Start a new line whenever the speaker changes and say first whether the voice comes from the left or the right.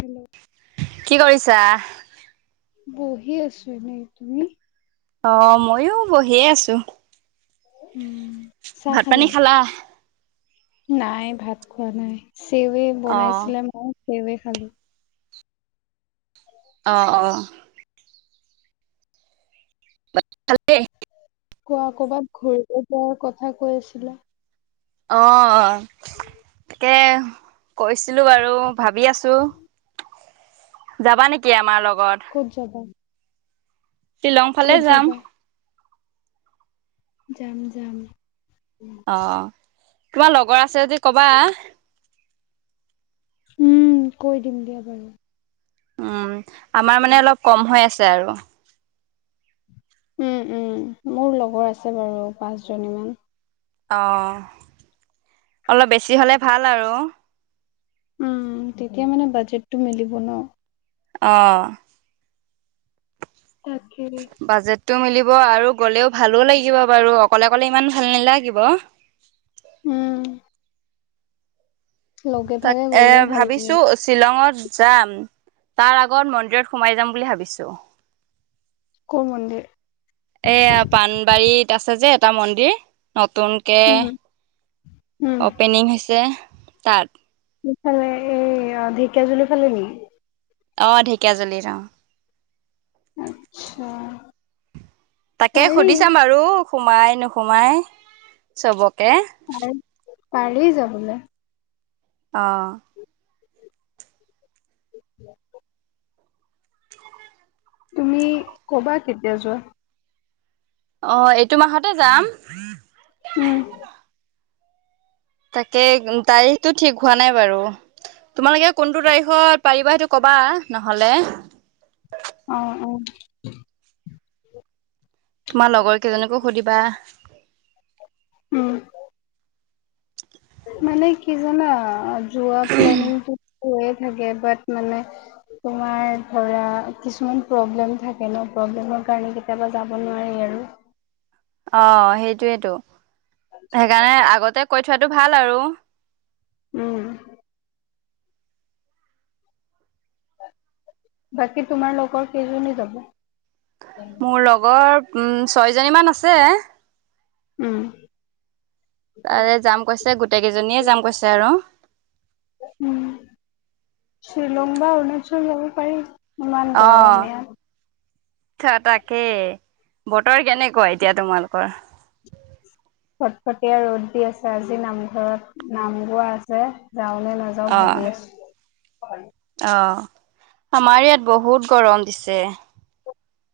left: Hello
right: কি কৰিছা?
left: বহি আছো এনে, তুমি?
right: অ' মইয়ো বহিয়ে আছো।
left: উম। চাহ
right: ভাত পানী খালা?
left: নাই ভাত খোৱা নাই, চেৱে
right: অ'
left: বনাইছিলে নহয় সেৱে খালো।
right: অ', অ'। বাকী ভালেই।
left: কোৱা ক'বাত ঘূৰিলৈ যোৱাৰ কথা কৈ আছিলা।
right: অ', অ' তাকে কৈছিলো বাৰু ভাবি আছো। যাবা নেকি, আমাৰ লগত।
left: ক'ত যাবা?
right: শ্বিলং ফালে
left: ক'ত
right: যাম।
left: যাবা? যাম, যাম।
right: অ' তোমাৰ লগৰ আছে যদি ক'বা।
left: উম, কৈ দিম দিয়া বাৰু।
right: উম, আমাৰ মানে অলপ কম হৈ আছে আৰু।
left: উম, উম। মোৰ লগৰ আছে বাৰু পাঁচজনী মান।
right: অ' অলপ বেছি হ'লে ভাল আৰু।
left: উম, উম। তেতিয়া মানে বাজেটটো মিলিব ন'।
right: অহ'।
left: তাকে।
right: বাজেটটো মিলিব আৰু গ'লেও ভালো লাগিব বাৰু। অকলে, অকলে ইমান ভাল নালাগিব
left: উম। লগে ভাগে
right: তাকে
left: গ'লে ভাল লাগে।
right: ভাবিছোঁ শ্বিলংত যাম, তাৰ আগত মন্দিৰত সোমাই যাম বুলি ভাবিছোঁ।
left: কোন মন্দিৰ?
right: এয়া পাানবাৰীত আছে যে এটা মন্দিৰ নতুন কে
left: উম উম
right: অপেনিং হৈছে তাত।
left: ইফালে এই আ, ঢেকীয়াজুলি ফালে নেকি?
right: অ' ঢেকীয়াজুলিত অ'।
left: আচ্ছা।
right: তাকে
left: পাৰি
right: সুধি চাম বাৰু, সোমাই নোসোমাই চবকে।
left: পাৰি যাবলে।
right: অ'।
left: [inaudible] তুমি ক'বা কেতিয়া যোৱা।
right: অ' এইটো মাহতে যাম।
left: [inaudible]
right: তাকে তাৰিখটো ঠিক হোৱা নাই বাৰু। তোমালোকে কোনটো তাৰিখত পাৰিবা সেইটো ক'বা নহ'লে।
left: অ', অ'।
right: তোমাৰ লগৰ কেইজনীকো সুধিবা।
left: উম।
right: [inaudible]
left: মানে কি জানা যোৱা প্লেনিংটো হৈয়ে থাকে বাট মানে তোমাৰ ধৰা কিছুমান প্ৰব্লেম থাকে ন' প্ৰব্লেমৰ কাৰণে কেতিয়াবা যাব নোৱাৰি আৰু।
right: অ' হেইটোয়েতো, সেইকাৰণে আগতে কৈ থোৱাটো ভাল আৰু।
left: উম। বাকী তোমাৰ লগৰ কেইজনী যাব?
right: মোৰ লগৰ উ, ছয়জনীমান আছে।
left: উম।
right: তাৰে যাম কৈছে, গোটেই কেইজনীয়ে যাম কৈছে আৰু।
left: উম, শ্বিলং বা অৰুণাচল যাব পাৰি। ইমান গৰম
right: অ'।
left: ইয়াত
right: থা তাকেই। বতৰ কেনেকুৱা এতিয়া তোমালোকৰ?
left: কটকটীয়া ৰ'দ দি আছে, আজি নামঘৰত নাম গোৱা আছে যাওঁ নে না যাওঁ
right: অ
left: ভাবি আছোঁ।
right: অ' আমাৰ ইয়াত বহুত গৰম দিছে।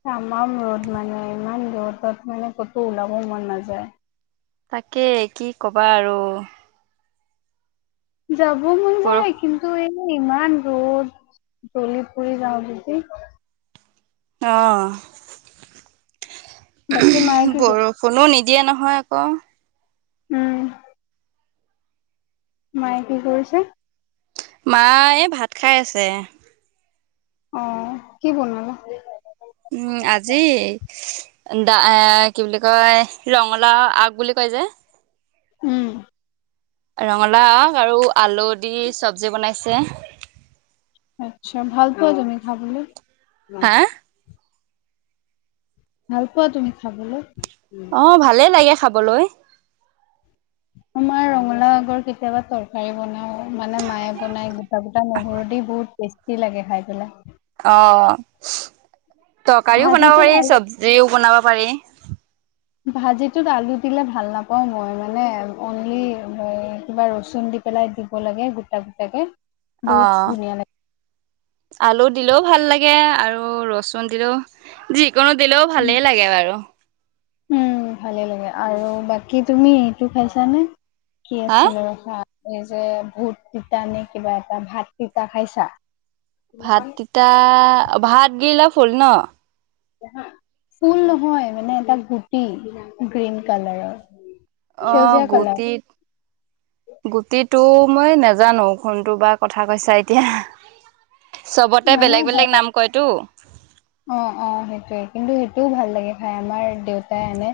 left: তামাম ৰ'দ মানে, ইমান ৰ'দত মানে ক'তো ওলাব মন নাযায়।
right: তাকেই কি ক'বা আৰু।
left: যাব মন
right: পৰ
left: যায় কিন্তু এ, ইমান ৰ'দ, জলি পুৰি যাওঁ যদি।
right: অ'।
left: বাকী মায়ে কি
right: বৰ
left: কৰি
right: ষুণো নিদিয়ে নহয় আকৌ।
left: উম। মায়ে কি কৰিছে?
right: মা এই ভাত খাই আছে।
left: অ', কি বনালা?
right: উম আজি দা এ কি বুলি কয় ৰঙলাও আগ বুলি কয় যে।
left: উম।
right: ৰঙালাও আৰু আলু দি চব্জি বনাইছে।
left: আচ্ছা ভাল পোৱা তুমি খাবলে?
right: হা?
left: ভাল পোৱা তুমি খাবলে?
right: অঁ ভালে লাগে খাবলৈ।
left: আমাৰ ৰঙলাও আগৰ কেতিয়াবা তৰকাৰী বনাও। মানে মায়ে বনাই গোটা গোটা নহৰু দি বহুত টেষ্টি লাগে খায় পেলাই।
right: অঁ তৰকাৰীও বনাব
left: ভাজিটোত
right: পাৰি,
left: আলু
right: চব্জিও বনাব পাৰি।
left: ভাজিটোত আলু দিলে ভাল নাপাওঁ মই মানে অনলি কিবা ৰচুন দি পেলাই দিব লাগে গোটা গোটাকে। বহুত
right: অঁ
left: ধুনীয়া
right: আলু দিলেও ভাল লাগে, আৰু ৰচুন দিলেও যিকোনো দিলেও ভালেই লাগে বাৰু।
left: উম ভালে লাগে আৰু বাকী তুমি এইটো খাইছানে? কি
right: হা
left: আছিল ৰখা এই যে ভূত তিতা নে কিবা এটা ভাত তিতা খাইছা?
right: ভাত তিতা ভাত গেইলা ফুল ন?
left: ফুল নহয় মানে এটা গুটি গ্ৰীণ কালাৰৰ।
right: অঁ
left: সেউজীয়া কালাৰ
right: গুটিত গুটিটো মই নেজানো, কোনটো বা কথা কৈছা এতিয়া? চবতে বেলেগ বেলেগ নাম কয়তো।
left: অঁ অঁ সেইটোৱে, কিন্তু সেইটোও ভাল লাগে খায় আমাৰ দেউতাই আনে।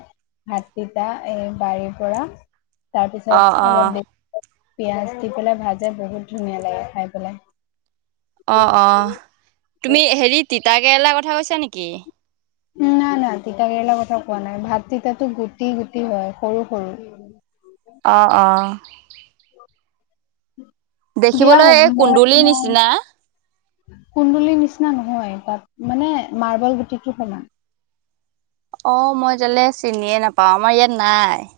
left: ভাত তিতা এ বাৰীৰ পৰা,
right: অ
left: তাৰপিছত
right: অ
left: অলপ দে পিয়াজ দি পেলাই ভাজে বহুত ধুনীয়া লাগে খায় পেলাই।
right: অঁ অঁ তুমি হেৰি তিতাকেৰেলা কথা কৈছা নেকি?
left: না নাই নাই তিতা কেৰেলা কথা কোৱা নাই, ভাত তিতাতো গুটি গুটি হয় সৰু সৰু।
right: অঁ অঁ।
left: দিয়া
right: দেখিবলৈ
left: হ'ব
right: এই
left: মই
right: কুন্দুলিৰ
left: তোমাৰ
right: নিচিনা।
left: কুন্দুলিৰ নিচিনা নহয় তাত মানে মাৰ্বল গুটিটো সমান।
right: অ মই তেলে চিনিয়ে নেপাওঁ, আমাৰ ইয়াত নাই।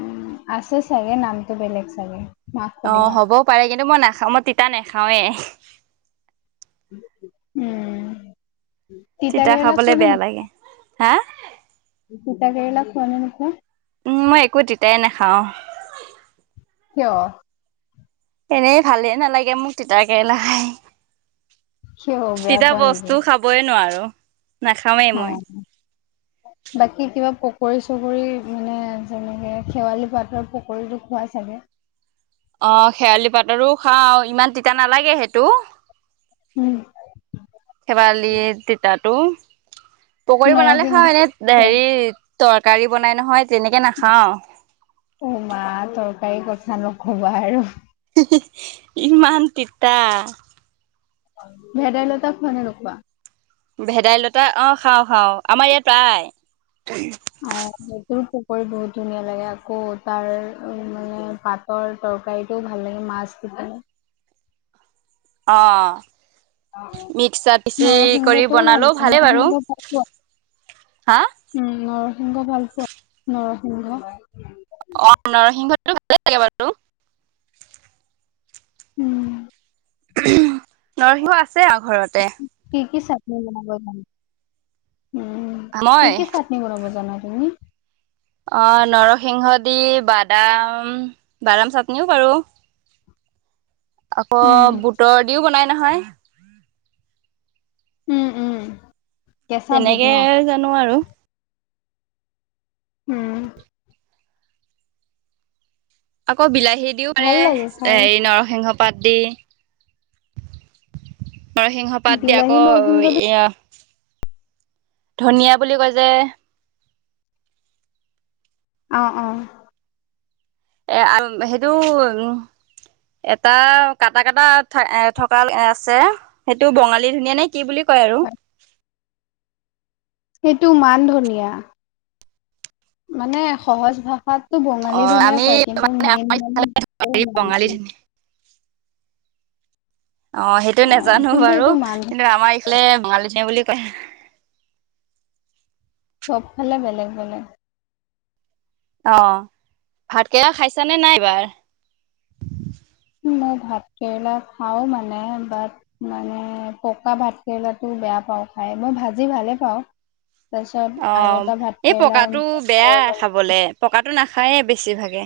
left: উম আছে চাগে নামটো বেলেগ চাগে। মাক
right: অঁ
left: সুধিবা
right: হ'বও পাৰে কিন্তু মই নাখাওঁ মই তিতা নাখাওৱে।
left: উম।
right: তিতা
left: কেৰেলা
right: খাবলে
left: খোৱা
right: বেয়া লাগে, হা?
left: তিতাকেৰেলা খোৱা নে নোখোৱা?
right: উম মই একো তিতাই নেখাওঁ।
left: কিয়?
right: এনেই ভালে নালাগে মোক তিতাকেৰেলা খায়।
left: কিয় বেয়া
right: তিতা
left: পোৱা নেকি?
right: বস্তু খাবয় নোৱাৰো।
left: অঁ।
right: [inaudible]
left: বাকী কিবা পকৰী চকৰি মানে যেনেকে শেৱালি পাতৰ পকৰীটো খোৱা চাগে?
right: অঁ শেৱালি পাতৰো খাওঁ ইমান তিতা নালাগে সেইটো।
left: উম,
right: শেৱালি তিতাটো পকৰী বনালে
left: নৰসিংহ
right: খাওঁ এনে
left: খোৱা?
right: হেৰি তৰকাৰী বনাই নহয় তেনেকে নাখাওঁ
left: অ মা তৰকাৰী কথা নক'বা আৰু
right: ইমান তিতা
left: ভেদাইলতা খোৱা নে নোখোৱা
right: ভেদাইলতা অ খাওঁ খাওঁ আমাৰ ইয়াত পায়
left: অ সেটোৰো পুকুৰী বহুত ধুনীয়া লাগে আকৌ তাৰ মানে পাত তৰ তৰকাৰীটোও ভাল লাগে মাছ দি পেনে
right: অ মিক্সাৰ পিচি কৰি
left: নৰসিংহটোও ভাল
right: বনালেও
left: লাগে
right: ভালে বাৰু
left: নৰসিংহ ভাল পোৱা?
right: হা
left: উম নৰসিংহ ভাল পোৱা নৰসিংহ
right: অ নৰসিংহটো ভালেই লাগে বাৰু
left: উম
right: নৰসিংহ আছে আৰু ঘৰতে
left: কি কি চাটনি বনাব জানা উম কি
right: মই
left: কি চাট নি বনাব জানা তুমি
right: অ নৰসিংহ দি বাদাম বাদাম চাটনিও পাৰো আকৌ
left: উম,
right: বুটৰ দিও বনাই নহয়
left: উম উম কেঁচা বুট
right: তেনেকে
left: ন?
right: জানো আৰু
left: উম
right: আকৌ বিলাহী দিও পাৰে
left: ভাল লাগে খাই।
right: হেৰি নৰসিংহ পাত দি নৰসিংহ পাত দিয়ে
left: বিলাহী
right: আকৌ
left: নৰসিংহ দি
right: ইয়া ধনিয়া বুলি কয় যে
left: অ অ
right: এ আল সেইটো এটা কাটা কাটা থা এ থকা আছে সেইটো বঙালী ধনীয়া নে কি বুলি কয় আৰু
left: হয়। সেইটো মান ধনীয়া মানে সহজ ভাষাত টো
right: অ
left: বঙালী ধুনীয়া
right: আমি
left: কয় কিন্তু মেইন মানে মান
right: বঙালী ধুনীয়া অ সেইটো
left: অ',
right: নেজানো
left: কিন্তু
right: বাৰু
left: এইটো মান
right: কিন্তু আমাৰ এইফালে বঙালি ধনীয়া বুলি কয়
left: চবফালে বেলেগ বলেগ
right: অ ভাতকেইৰা খাইছা নে নাই এইবাৰ
left: মই ভাত কেৰেলা খাও মানে বাট মানে পকা ভাতকেৰেলাটো বেয়া পাওঁ খাই মই ভাজি ভালে পাওঁ তাৰপিছত
right: অ
left: আৰু এটা ভাত
right: এই
left: কেৰেলাৰ
right: পকাটো বেয়া
left: বৰ
right: খাবলে পকাটো নাখায়ে বেছিভাগে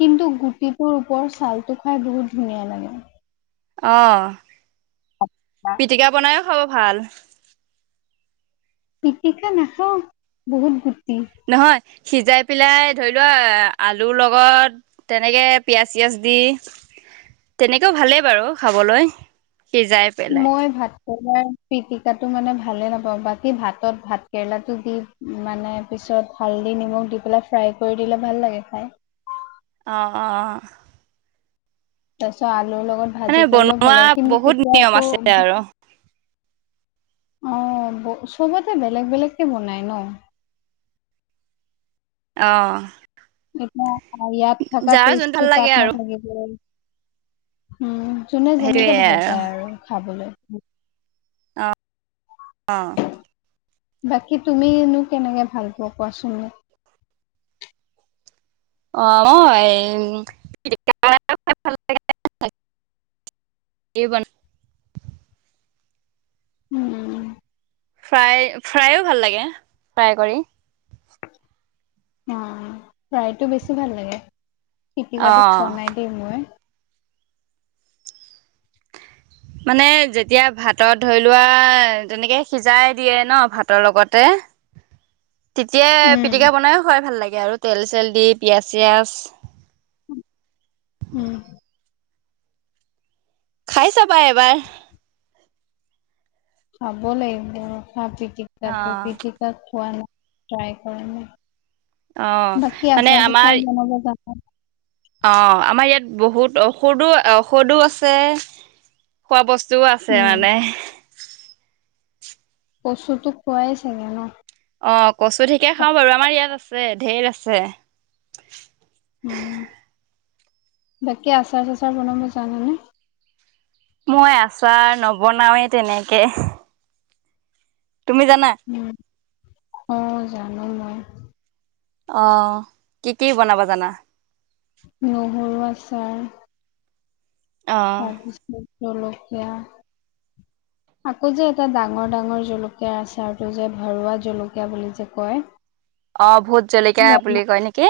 left: কিন্তু গুটিটোৰ ওপৰ ছালটো খাই বহুত ধুনীয়া লাগে
right: অ পিটিকা বনাইও খাব ভাল
left: পিটিকা নাখাও বহুত গুটি
right: নহয় সিজাই পেলাই ধৰি লোৱা আলুৰ লগত তেনেকে পিয়াজ চিয়াজ দি তেনেকেও ভালেই বাৰু খাবলৈ সিজাই পেলাই
left: মই ভাত তোমাৰ পিটিকাটো মানে ভালে নাপাওঁ বাকী ভাতত ভাত কেৰেলাটো দি মানে পিছত হালধি নিমখ দি পেলাই ফ্ৰাই কৰি দিলে ভাল লাগে খাই
right: অ অ
left: তাৰপিছত আলুৰ লগত
right: মানে
left: ভাজি কৰিলেও
right: বনোৱা
left: ভাল লাগে কিন্তু
right: বহুত
left: তেতিয়া
right: নিয়ম
left: আকৌ
right: আছে আৰু
left: অঁ চবতে বেলেগ বেলেগকৈ বনায় ন।
right: অঁ।
left: এতিয়া ইয়াত থাকা
right: যোন
left: টেষ্টটো
right: ভাল
left: তাত
right: লাগে আৰু
left: নাথাকিব উম যোনে যেনেকে ভাল পায় আৰু খাবলৈ।
right: অঁ
left: বাকী তুমিনো কেনেকে ভাল পোৱা কোৱাচোন?
right: অ মই [unintelligible] কি বন
left: উম
right: ফ্ৰাই ফ্ৰাইো ভাল লাগে ফ্ৰাই কৰি।
left: অ ফ্ৰাইটো বেছি ভাল লাগে।
right: অ
left: পিটিকাটো খোৱা নাই দেই মই।
right: মানে যেতিয়া ভাতত ধৰি লোৱা তেনেকৈ সিজাই দিয়ে ন ভাতৰ লগতে। তেতিয়া
left: উম
right: পিটিকা বনাইও খাই ভাল লাগে আৰু তেল চেল দি পিয়াজ চিয়াজ।
left: উম
right: খাই চাবা এবাৰ।
left: খাব লাগিব ৰখা পিটিকাটো পিটিকা খোৱা নাই ট্ৰাই কৰিব
right: অ
left: লাগিব। বাকী
right: মানে
left: আছাৰ চাচাৰ বনাব জানা নাই?
right: অঁ আমাৰ ইয়াত বহুত ঔষধো ঔষধো আছে। খোৱা বস্তুও আছে
left: উম
right: মানে।
left: কচুতো খোৱাই চাগে ন?
right: অঁ কচু ঠিকে খাওঁ বাৰু আমাৰ ইয়াত আছে ঢেৰ আছে।
left: উম, বাকী আচাৰ চাচাৰ বনাব জানা নে?
right: মই আচাৰ নবনাওৱে তেনেকে। তুমি জানা?
left: অঁ জানো মই।
right: অহ কি কি বনাবা জানা?
left: নহৰু আচাৰ
right: অ
left: তাৰপিছত জলকীয়া
right: [inaudible]
left: আকৌ যে এটা ডাঙৰ ডাঙৰ জলকীয়া আচাৰটো যে ভৰুৱা জলকীয়া বুলি যে কয়?
right: অঁ ভূত জলকীয়া
left: ৰঙা
right: বুলি কয় নেকি।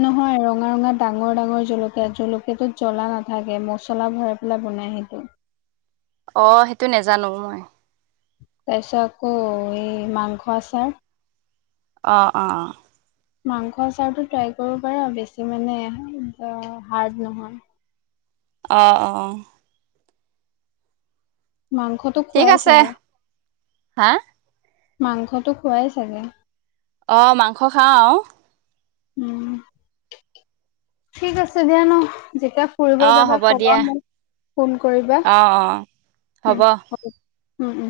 left: নহয় ৰঙা ৰঙা ডাঙৰ ডাঙৰ জলকীয়া জলকীয়াটোত জ্বলা নাথাকে মছলা ভৰাই পেলাই বনাই সেইটো।
right: অ সেইটো নেজানো মই।
left: তাৰপিছত আকৌ এই মাংস আচাৰ।
right: অ অ।
left: মাংস আচাৰটো ট্ৰাই কৰিব পাৰা বেছি মানে হাৰ্ড নহয়।
right: অ অ।
left: মাংসত
right: ঠিক আছে। হা?
left: মাংসটো খোৱাই চাগে?
right: অঁ মাংস খাওঁ।
left: [inaudible] ঠিক আছে দিয়া ন, যেতিয়া ফুৰিব
right: অ
left: যাবা
right: হ'ব
left: ক'বা
right: দিয়া
left: মোক। ফোন কৰিবা,
right: অ অ
left: উ, হ'ব। উ, উ।